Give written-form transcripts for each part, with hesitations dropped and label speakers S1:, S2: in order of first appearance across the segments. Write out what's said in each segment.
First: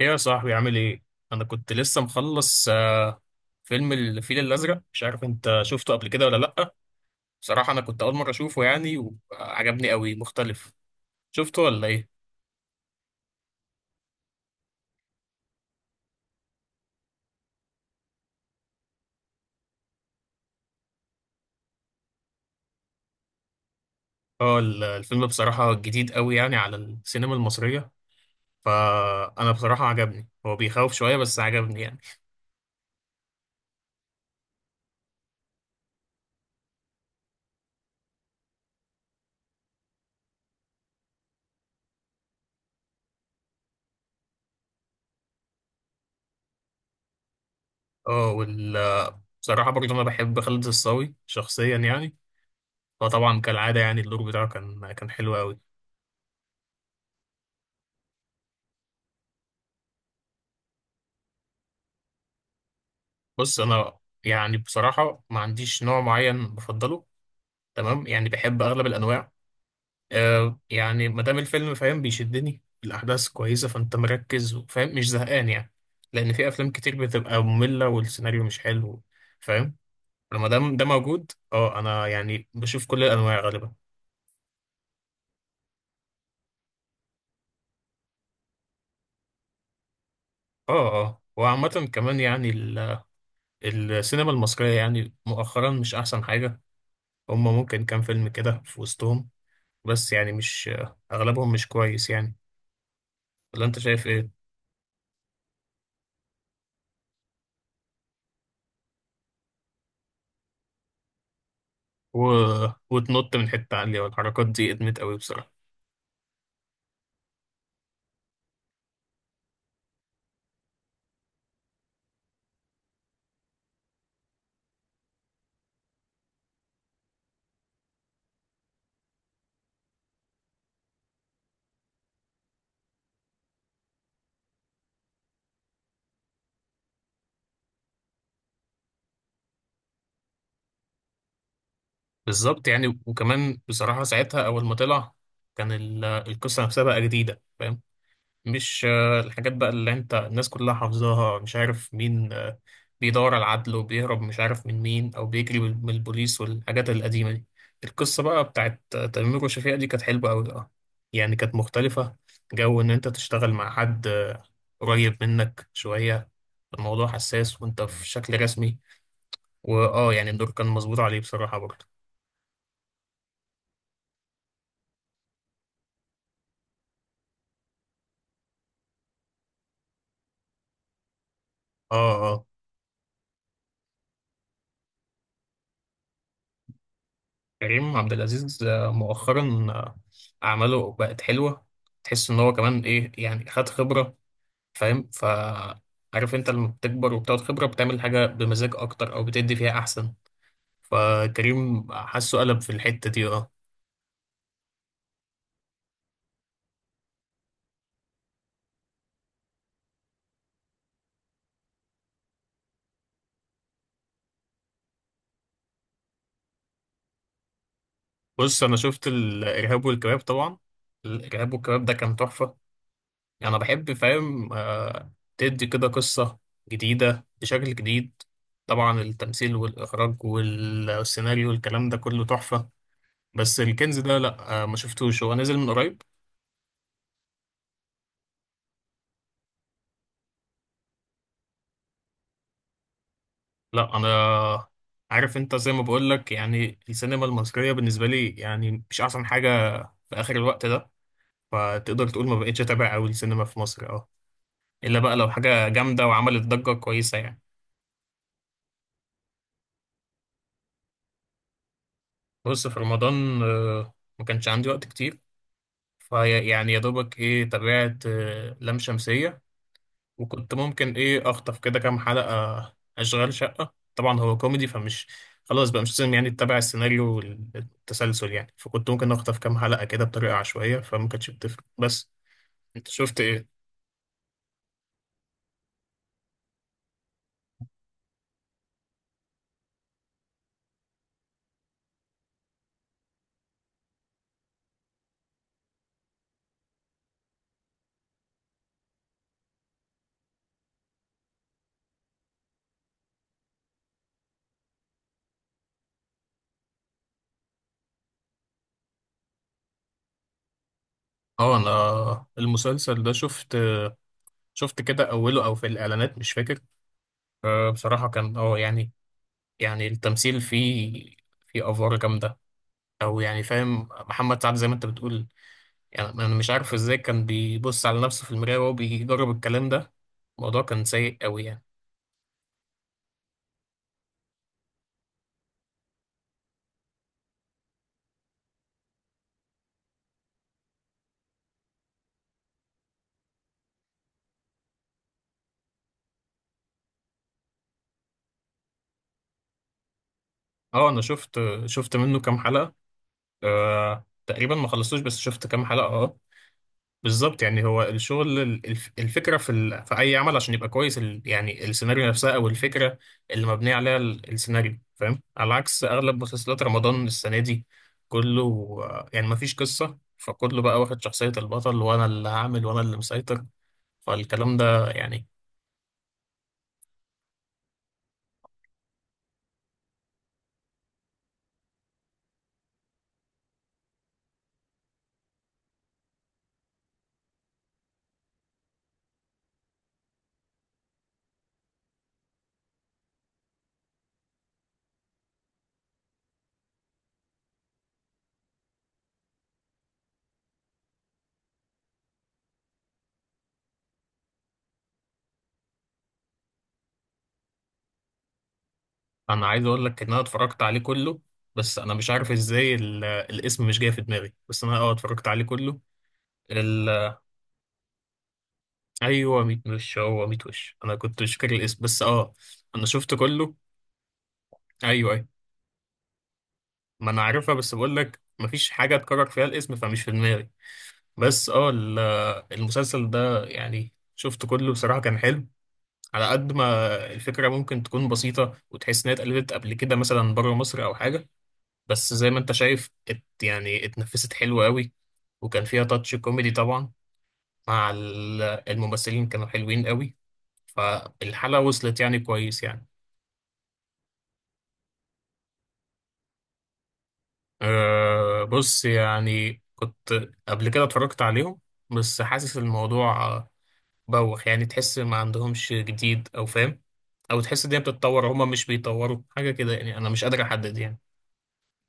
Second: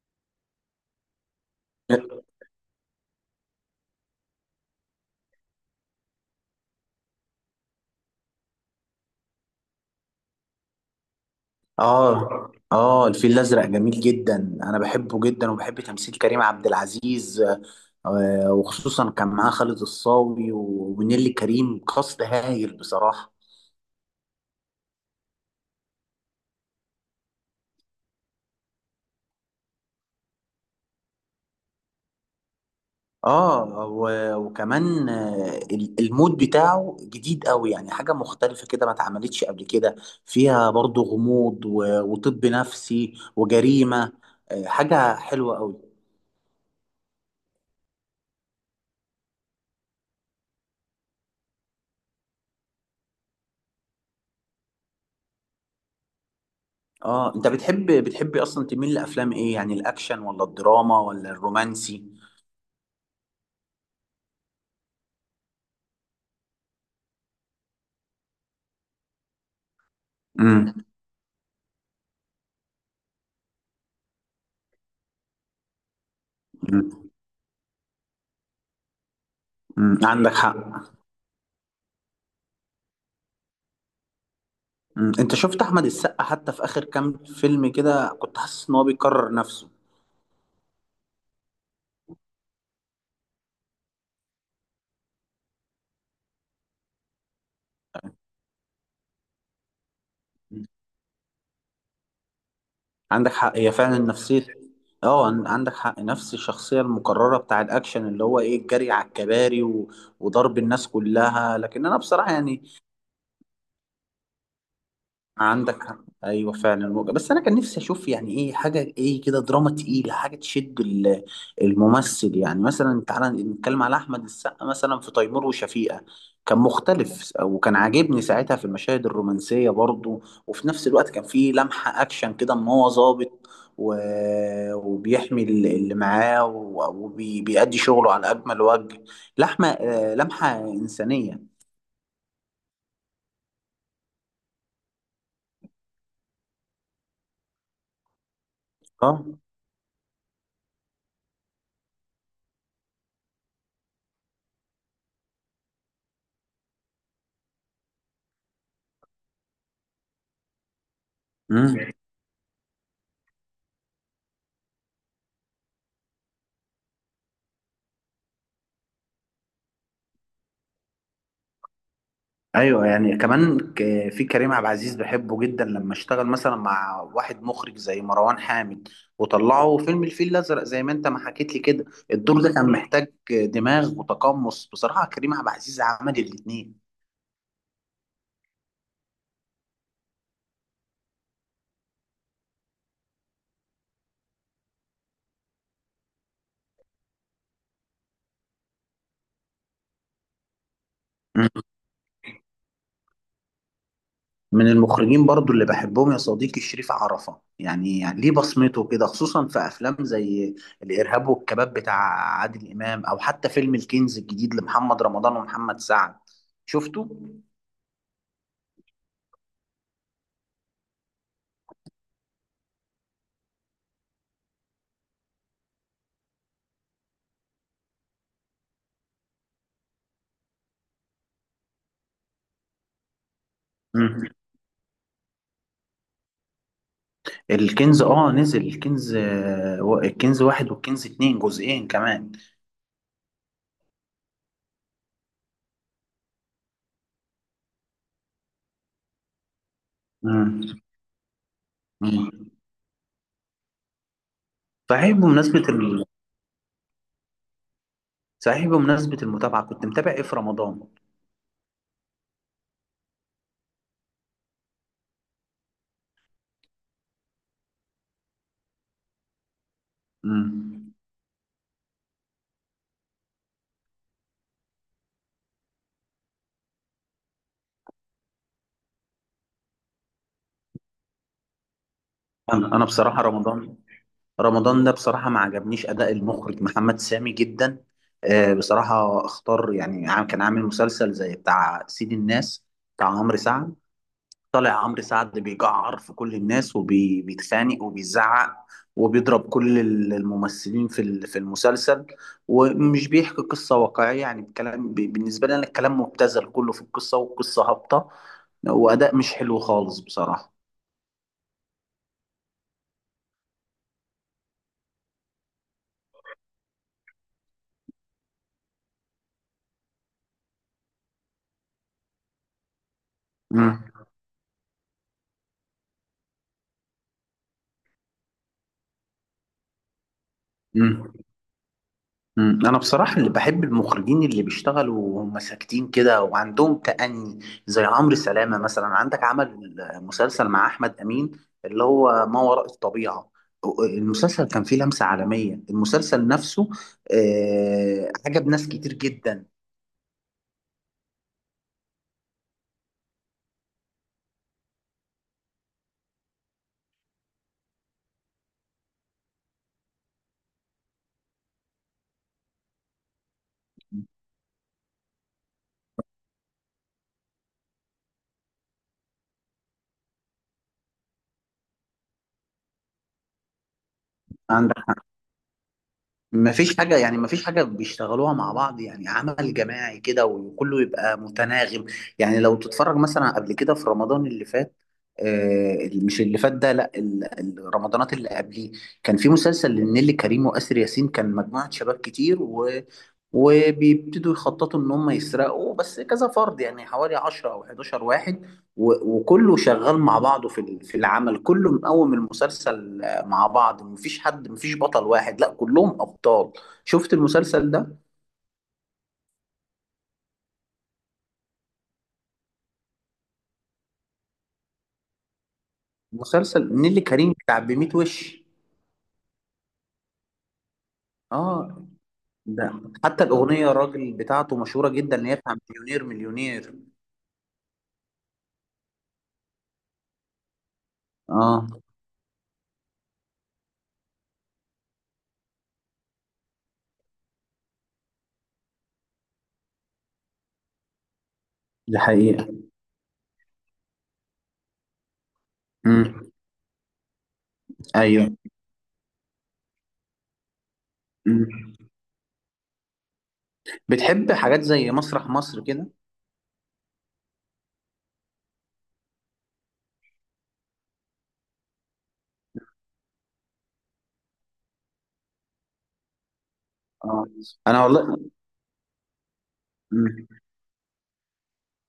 S1: ايه يا صاحبي عامل ايه؟ انا كنت لسه مخلص فيلم الفيل الازرق. مش عارف انت شفته قبل كده ولا لأ؟ بصراحة انا كنت اول مرة اشوفه يعني، وعجبني قوي، مختلف. شفته ولا ايه؟
S2: اه، اه، الفيل الازرق جميل جدا. انا بحبه جدا وبحب تمثيل كريم عبد العزيز. وخصوصا كان معاه خالد الصاوي ونيلي كريم، كاست هايل بصراحه.
S1: اه، الفيلم بصراحة جديد قوي يعني على السينما المصرية، فانا بصراحة عجبني. هو بيخوف شوية بس عجبني يعني.
S2: اه، وكمان المود بتاعه جديد قوي، يعني حاجه مختلفه كده ما اتعملتش قبل كده. فيها برضو غموض وطب نفسي وجريمه. حاجه حلوه قوي.
S1: اه، بصراحة برضه انا بحب خالد الصاوي شخصيا يعني، فطبعا كالعادة يعني الدور بتاعه كان حلو قوي.
S2: اه، انت بتحب اصلا تميل لافلام ايه؟ يعني الاكشن ولا الدراما ولا الرومانسي؟
S1: بص انا، يعني بصراحة ما عنديش نوع معين بفضله، تمام، يعني بحب اغلب الانواع.
S2: امم.
S1: يعني ما دام الفيلم فاهم، بيشدني، الاحداث كويسه، فانت مركز وفاهم، مش زهقان يعني. لان في افلام
S2: أمم.
S1: كتير بتبقى ممله والسيناريو مش حلو، فاهم.
S2: أمم، عندك
S1: لما
S2: حق.
S1: دام ده موجود، اه، انا يعني بشوف كل الانواع غالبا.
S2: انت شفت احمد السقا حتى في اخر كام فيلم كده كنت حاسس ان هو بيكرر نفسه؟
S1: اه، اه، وعامه كمان يعني السينما المصريه يعني مؤخرا مش احسن حاجه. هم ممكن كام فيلم كده في وسطهم، بس يعني
S2: مم.
S1: مش اغلبهم مش كويس يعني.
S2: عندك حق،
S1: ولا
S2: هي
S1: انت
S2: فعلا
S1: شايف ايه؟
S2: نفسية. اه، عندك حق، نفس الشخصية المكررة بتاع الأكشن، اللي هو إيه، الجري على الكباري وضرب الناس كلها. لكن أنا
S1: و...
S2: بصراحة، يعني
S1: وتنط من حتة عالية والحركات دي ادمت قوي بصراحة.
S2: عندك حق. ايوه فعلا وجه. بس انا كان نفسي اشوف، يعني ايه، حاجه ايه كده، دراما تقيله، حاجه تشد الممثل. يعني مثلا تعالى نتكلم على احمد السقا مثلا في تيمور وشفيقه، كان مختلف وكان عاجبني ساعتها في المشاهد الرومانسيه برضو، وفي نفس الوقت كان فيه لمحه اكشن كده، ان هو ظابط و... وبيحمي اللي معاه وبيأدي شغله على اجمل وجه. لحمه، لمحه انسانيه.
S1: بالظبط يعني، وكمان بصراحة ساعتها أول ما طلع كان القصة نفسها بقى جديدة، فاهم. مش
S2: اه.
S1: الحاجات بقى اللي أنت الناس كلها حافظاها، مش عارف مين بيدور على العدل، وبيهرب مش عارف من مين، أو بيجري من البوليس، والحاجات القديمة دي. القصة بقى بتاعت تيمور وشفيقة دي كانت حلوة أوي، أه. يعني كانت
S2: مم.
S1: مختلفة. جو إن أنت تشتغل مع حد قريب منك شوية، الموضوع حساس، وأنت في شكل رسمي. واه، يعني الدور كان مظبوط عليه بصراحة برضه.
S2: ايوه يعني كمان، في كريم عبد العزيز بحبه جدا لما اشتغل مثلا مع واحد مخرج زي مروان حامد، وطلعوا فيلم الفيل الازرق زي ما انت ما حكيت لي كده.
S1: اه،
S2: الدور
S1: اه،
S2: ده كان محتاج دماغ وتقمص، بصراحه كريم عبد العزيز عمل الاثنين.
S1: كريم عبد العزيز مؤخرا أعماله بقت حلوة. تحس إن هو كمان إيه يعني، خد خبرة، فاهم. عارف أنت لما بتكبر وبتاخد خبرة بتعمل حاجة بمزاج أكتر، أو بتدي فيها أحسن.
S2: مم.
S1: فكريم حاسه قلب في الحتة دي، اه.
S2: من المخرجين برضو اللي بحبهم يا صديقي شريف عرفة، يعني, يعني ليه بصمته كده، خصوصا في افلام زي الارهاب والكباب بتاع عادل امام، او حتى فيلم الكنز الجديد لمحمد رمضان ومحمد سعد. شفته؟
S1: بص أنا شفت الإرهاب والكباب طبعا. الإرهاب والكباب ده كان تحفة. يعني انا بحب، فاهم، تدي كده قصة جديدة بشكل جديد. طبعا التمثيل والاخراج والسيناريو والكلام ده كله تحفة. بس الكنز ده
S2: مم.
S1: لا، ما شفتوش، هو نزل من قريب.
S2: الكنز اه نزل الكنز، الكنز واحد والكنز اتنين جزئين كمان.
S1: لا، انا عارف، انت زي ما بقول لك يعني السينما المصرية بالنسبة لي يعني مش احسن حاجة في اخر الوقت
S2: مم.
S1: ده. فتقدر تقول
S2: مم.
S1: ما بقتش اتابع قوي السينما في مصر، اه، الا
S2: صحيح
S1: بقى لو
S2: بمناسبة
S1: حاجة جامدة وعملت ضجة كويسة يعني.
S2: صحيح بمناسبة المتابعة كنت متابع ايه في رمضان؟
S1: بص، في رمضان ما كانش عندي وقت كتير. فيعني يا دوبك ايه، تابعت لام شمسية، وكنت
S2: مم.
S1: ممكن ايه اخطف كده كام حلقة اشغال شقة. طبعا هو كوميدي، فمش، خلاص بقى مش لازم يعني تتابع السيناريو والتسلسل يعني، فكنت ممكن اخطف كام حلقة كده بطريقة عشوائية فما كانتش بتفرق، بس.
S2: انا
S1: انت شفت
S2: بصراحة
S1: ايه؟
S2: رمضان، رمضان ده بصراحة ما عجبنيش اداء المخرج محمد سامي جدا. بصراحة اختار، يعني كان عامل مسلسل زي بتاع سيد الناس بتاع عمرو سعد. طالع عمرو سعد بيجعر في كل الناس وبيتخانق وبيزعق وبيضرب كل الممثلين في في المسلسل، ومش بيحكي قصة واقعية. يعني الكلام، بالنسبة لي أنا، الكلام مبتذل كله في القصة، والقصة هابطة وأداء مش حلو خالص بصراحة.
S1: اه، انا المسلسل ده شفت، شفت كده اوله او في الاعلانات مش فاكر. بصراحة كان، يعني التمثيل فيه، فيه افوار جامدة، او يعني
S2: مم.
S1: فاهم، محمد سعد زي ما انت بتقول. يعني انا مش عارف ازاي كان بيبص على نفسه في المراية وهو بيجرب الكلام ده. الموضوع كان
S2: مم.
S1: سيء قوي يعني.
S2: مم. انا بصراحه اللي بحب المخرجين اللي بيشتغلوا وهم ساكتين كده وعندهم تأني، زي عمرو سلامه مثلا. عندك عمل مسلسل مع احمد امين، اللي هو ما وراء الطبيعه. المسلسل كان فيه لمسه عالميه، المسلسل نفسه، عجب ناس كتير جدا.
S1: اه انا شفت منه كام حلقة، آه، تقريبا ما خلصتوش، بس شفت كام حلقة، اه. بالظبط، يعني هو الشغل الفكرة في اي عمل عشان يبقى كويس، يعني السيناريو نفسها او الفكرة اللي مبنية عليها السيناريو، فاهم، على عكس اغلب مسلسلات رمضان السنة دي. كله يعني ما فيش قصة، فكله بقى واخد شخصية البطل، وانا اللي هعمل وانا اللي مسيطر. فالكلام
S2: عندك
S1: ده يعني.
S2: مفيش حاجة، يعني مفيش حاجة بيشتغلوها مع بعض، يعني عمل جماعي كده وكله يبقى متناغم. يعني لو تتفرج مثلا قبل كده في رمضان اللي فات، آه مش اللي فات ده لا، الرمضانات اللي قبليه، كان في مسلسل لنيلي كريم وآسر ياسين، كان مجموعة شباب كتير وبيبتدوا يخططوا ان هم يسرقوا، بس كذا فرد، يعني حوالي 10 او 11 واحد، وكله شغال مع بعضه في في العمل كله، مقوم المسلسل، مع بعض، مفيش حد، مفيش بطل واحد، لا كلهم ابطال. شفت المسلسل ده؟
S1: انا عايز اقول لك ان انا اتفرجت عليه كله، بس انا مش عارف ازاي الاسم مش جاي في دماغي، بس انا، اه، اتفرجت عليه كله.
S2: مسلسل
S1: ال...
S2: نيلي كريم بتاع بميت وش.
S1: ايوه، ميت وش، هو ميت وش، انا كنت مش فاكر الاسم،
S2: اه،
S1: بس اه.
S2: ده
S1: انا شفت
S2: حتى
S1: كله،
S2: الاغنيه الراجل بتاعته مشهوره
S1: ايوه
S2: جدا،
S1: ايوه،
S2: اللي هي بتاع مليونير مليونير.
S1: ما انا عارفها، بس بقول لك مفيش حاجه اتكرر فيها الاسم فمش في دماغي. بس
S2: اه،
S1: اه ال- المسلسل ده يعني شفت كله، بصراحه كان حلو. على قد ما الفكره ممكن تكون بسيطه، وتحس انها اتقلدت قبل كده مثلا بره مصر او حاجه،
S2: دي
S1: بس زي ما
S2: حقيقه.
S1: انت شايف، يعني اتنفست حلو قوي. وكان فيها تاتش
S2: امم.
S1: كوميدي طبعا، مع
S2: ايوه.
S1: الممثلين كانوا حلوين قوي. فالحلقة
S2: امم.
S1: وصلت يعني كويس يعني.
S2: بتحب حاجات زي مسرح مصر كده؟
S1: أه، بص، يعني كنت قبل كده اتفرجت عليهم، بس حاسس الموضوع، بوخ يعني، تحس ما عندهمش جديد، او فاهم،
S2: اه.
S1: او تحس ان هي
S2: انا والله.
S1: بتتطور، هما مش بيطوروا حاجة كده يعني. انا مش
S2: مم.
S1: قادر احدد يعني.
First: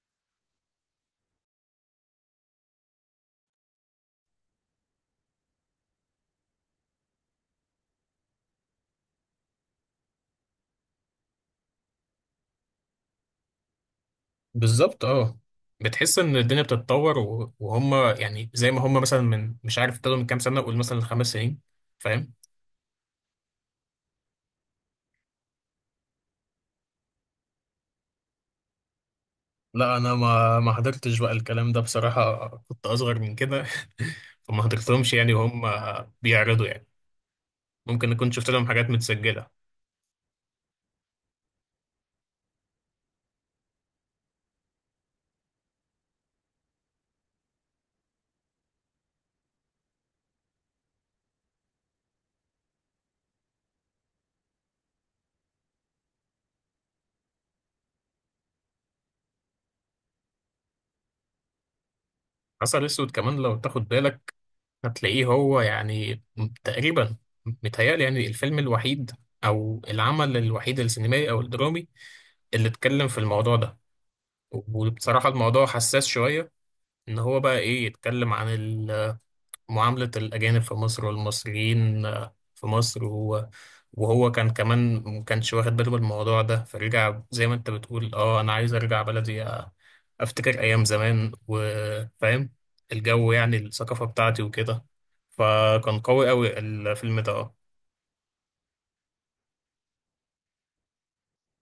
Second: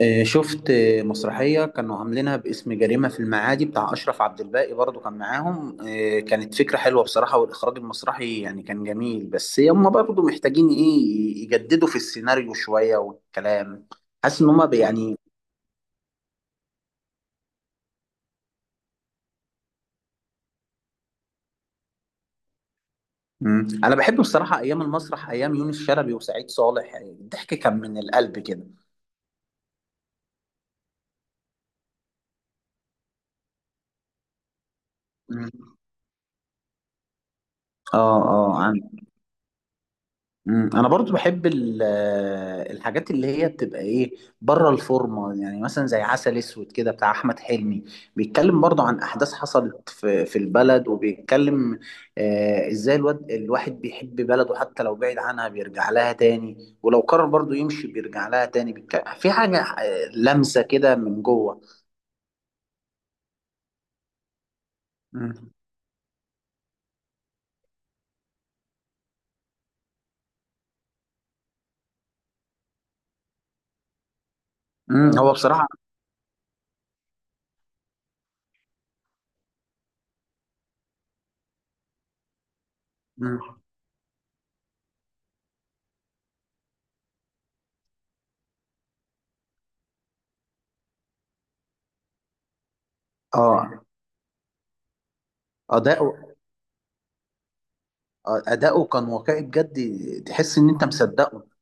S2: شفت مسرحية كانوا عاملينها باسم جريمة في المعادي بتاع أشرف عبد الباقي، برضو كان معاهم. كانت فكرة حلوة بصراحة، والإخراج المسرحي يعني كان جميل، بس هم برضو محتاجين إيه يجددوا في السيناريو شوية والكلام. حاسس إن هم
S1: بالظبط
S2: يعني.
S1: اه. بتحس ان الدنيا بتتطور، وهم يعني زي ما هم مثلا، من مش عارف، ابتدوا من كام سنه، قول مثلا 5 سنين، فاهم.
S2: مم. أنا بحب بصراحة أيام المسرح، أيام يونس شلبي وسعيد صالح، يعني الضحك كان من القلب كده.
S1: لا، انا ما حضرتش بقى الكلام ده بصراحه، كنت اصغر من كده فما حضرتهمش يعني وهم
S2: مم.
S1: بيعرضوا يعني، ممكن
S2: آه،
S1: اكون شفت لهم
S2: آه.
S1: حاجات متسجله.
S2: مم. انا برضو بحب الحاجات اللي هي بتبقى ايه بره الفورمه. يعني مثلا زي عسل اسود كده بتاع احمد حلمي، بيتكلم برضو عن احداث حصلت في في البلد، وبيتكلم آه ازاي الواد الواحد بيحب بلده حتى لو بعيد عنها بيرجع لها تاني، ولو قرر برضو يمشي بيرجع لها تاني. في حاجه، لمسه كده من جوه.
S1: عسل اسود كمان لو تاخد بالك هتلاقيه
S2: مم.
S1: هو يعني، تقريبا، متهيألي يعني الفيلم الوحيد، او العمل الوحيد السينمائي او الدرامي اللي اتكلم في الموضوع ده.
S2: مم.
S1: وبصراحة
S2: هو
S1: الموضوع
S2: بصراحه.
S1: حساس شوية، ان هو بقى ايه، يتكلم عن معاملة الاجانب في مصر والمصريين في مصر،
S2: مم.
S1: وهو كان كمان ما كانش واخد باله من الموضوع ده، فرجع زي ما انت بتقول، اه انا عايز ارجع بلدي، افتكر ايام زمان، وفاهم الجو يعني،
S2: اه،
S1: الثقافة بتاعتي وكده. فكان
S2: اداؤه،
S1: قوي قوي الفيلم ده، اه.
S2: اداؤه كان واقعي بجد، تحس ان انت مصدقه.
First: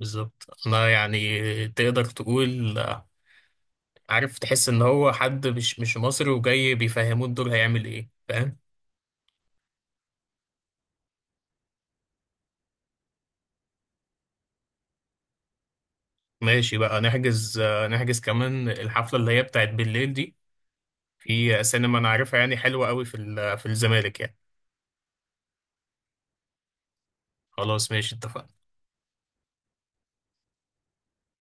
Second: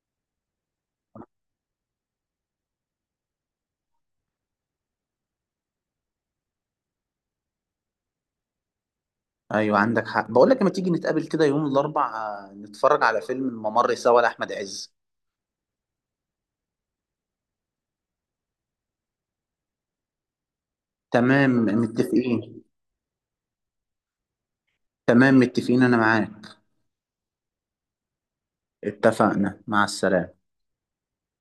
S1: بالظبط، انا يعني تقدر تقول، عارف، تحس ان هو حد مش مصري وجاي بيفهموه الدور هيعمل ايه، فاهم.
S2: ايوه عندك حق، بقول لك لما تيجي نتقابل كده يوم الاربع، نتفرج على فيلم الممر سوا لاحمد عز.
S1: ماشي بقى، نحجز كمان الحفلة اللي هي بتاعت بالليل دي،
S2: تمام
S1: في سينما أنا عارفها يعني
S2: متفقين.
S1: حلوة قوي في الزمالك يعني.
S2: تمام متفقين، انا معاك.
S1: خلاص، ماشي، اتفقنا.
S2: اتفقنا، مع السلامه.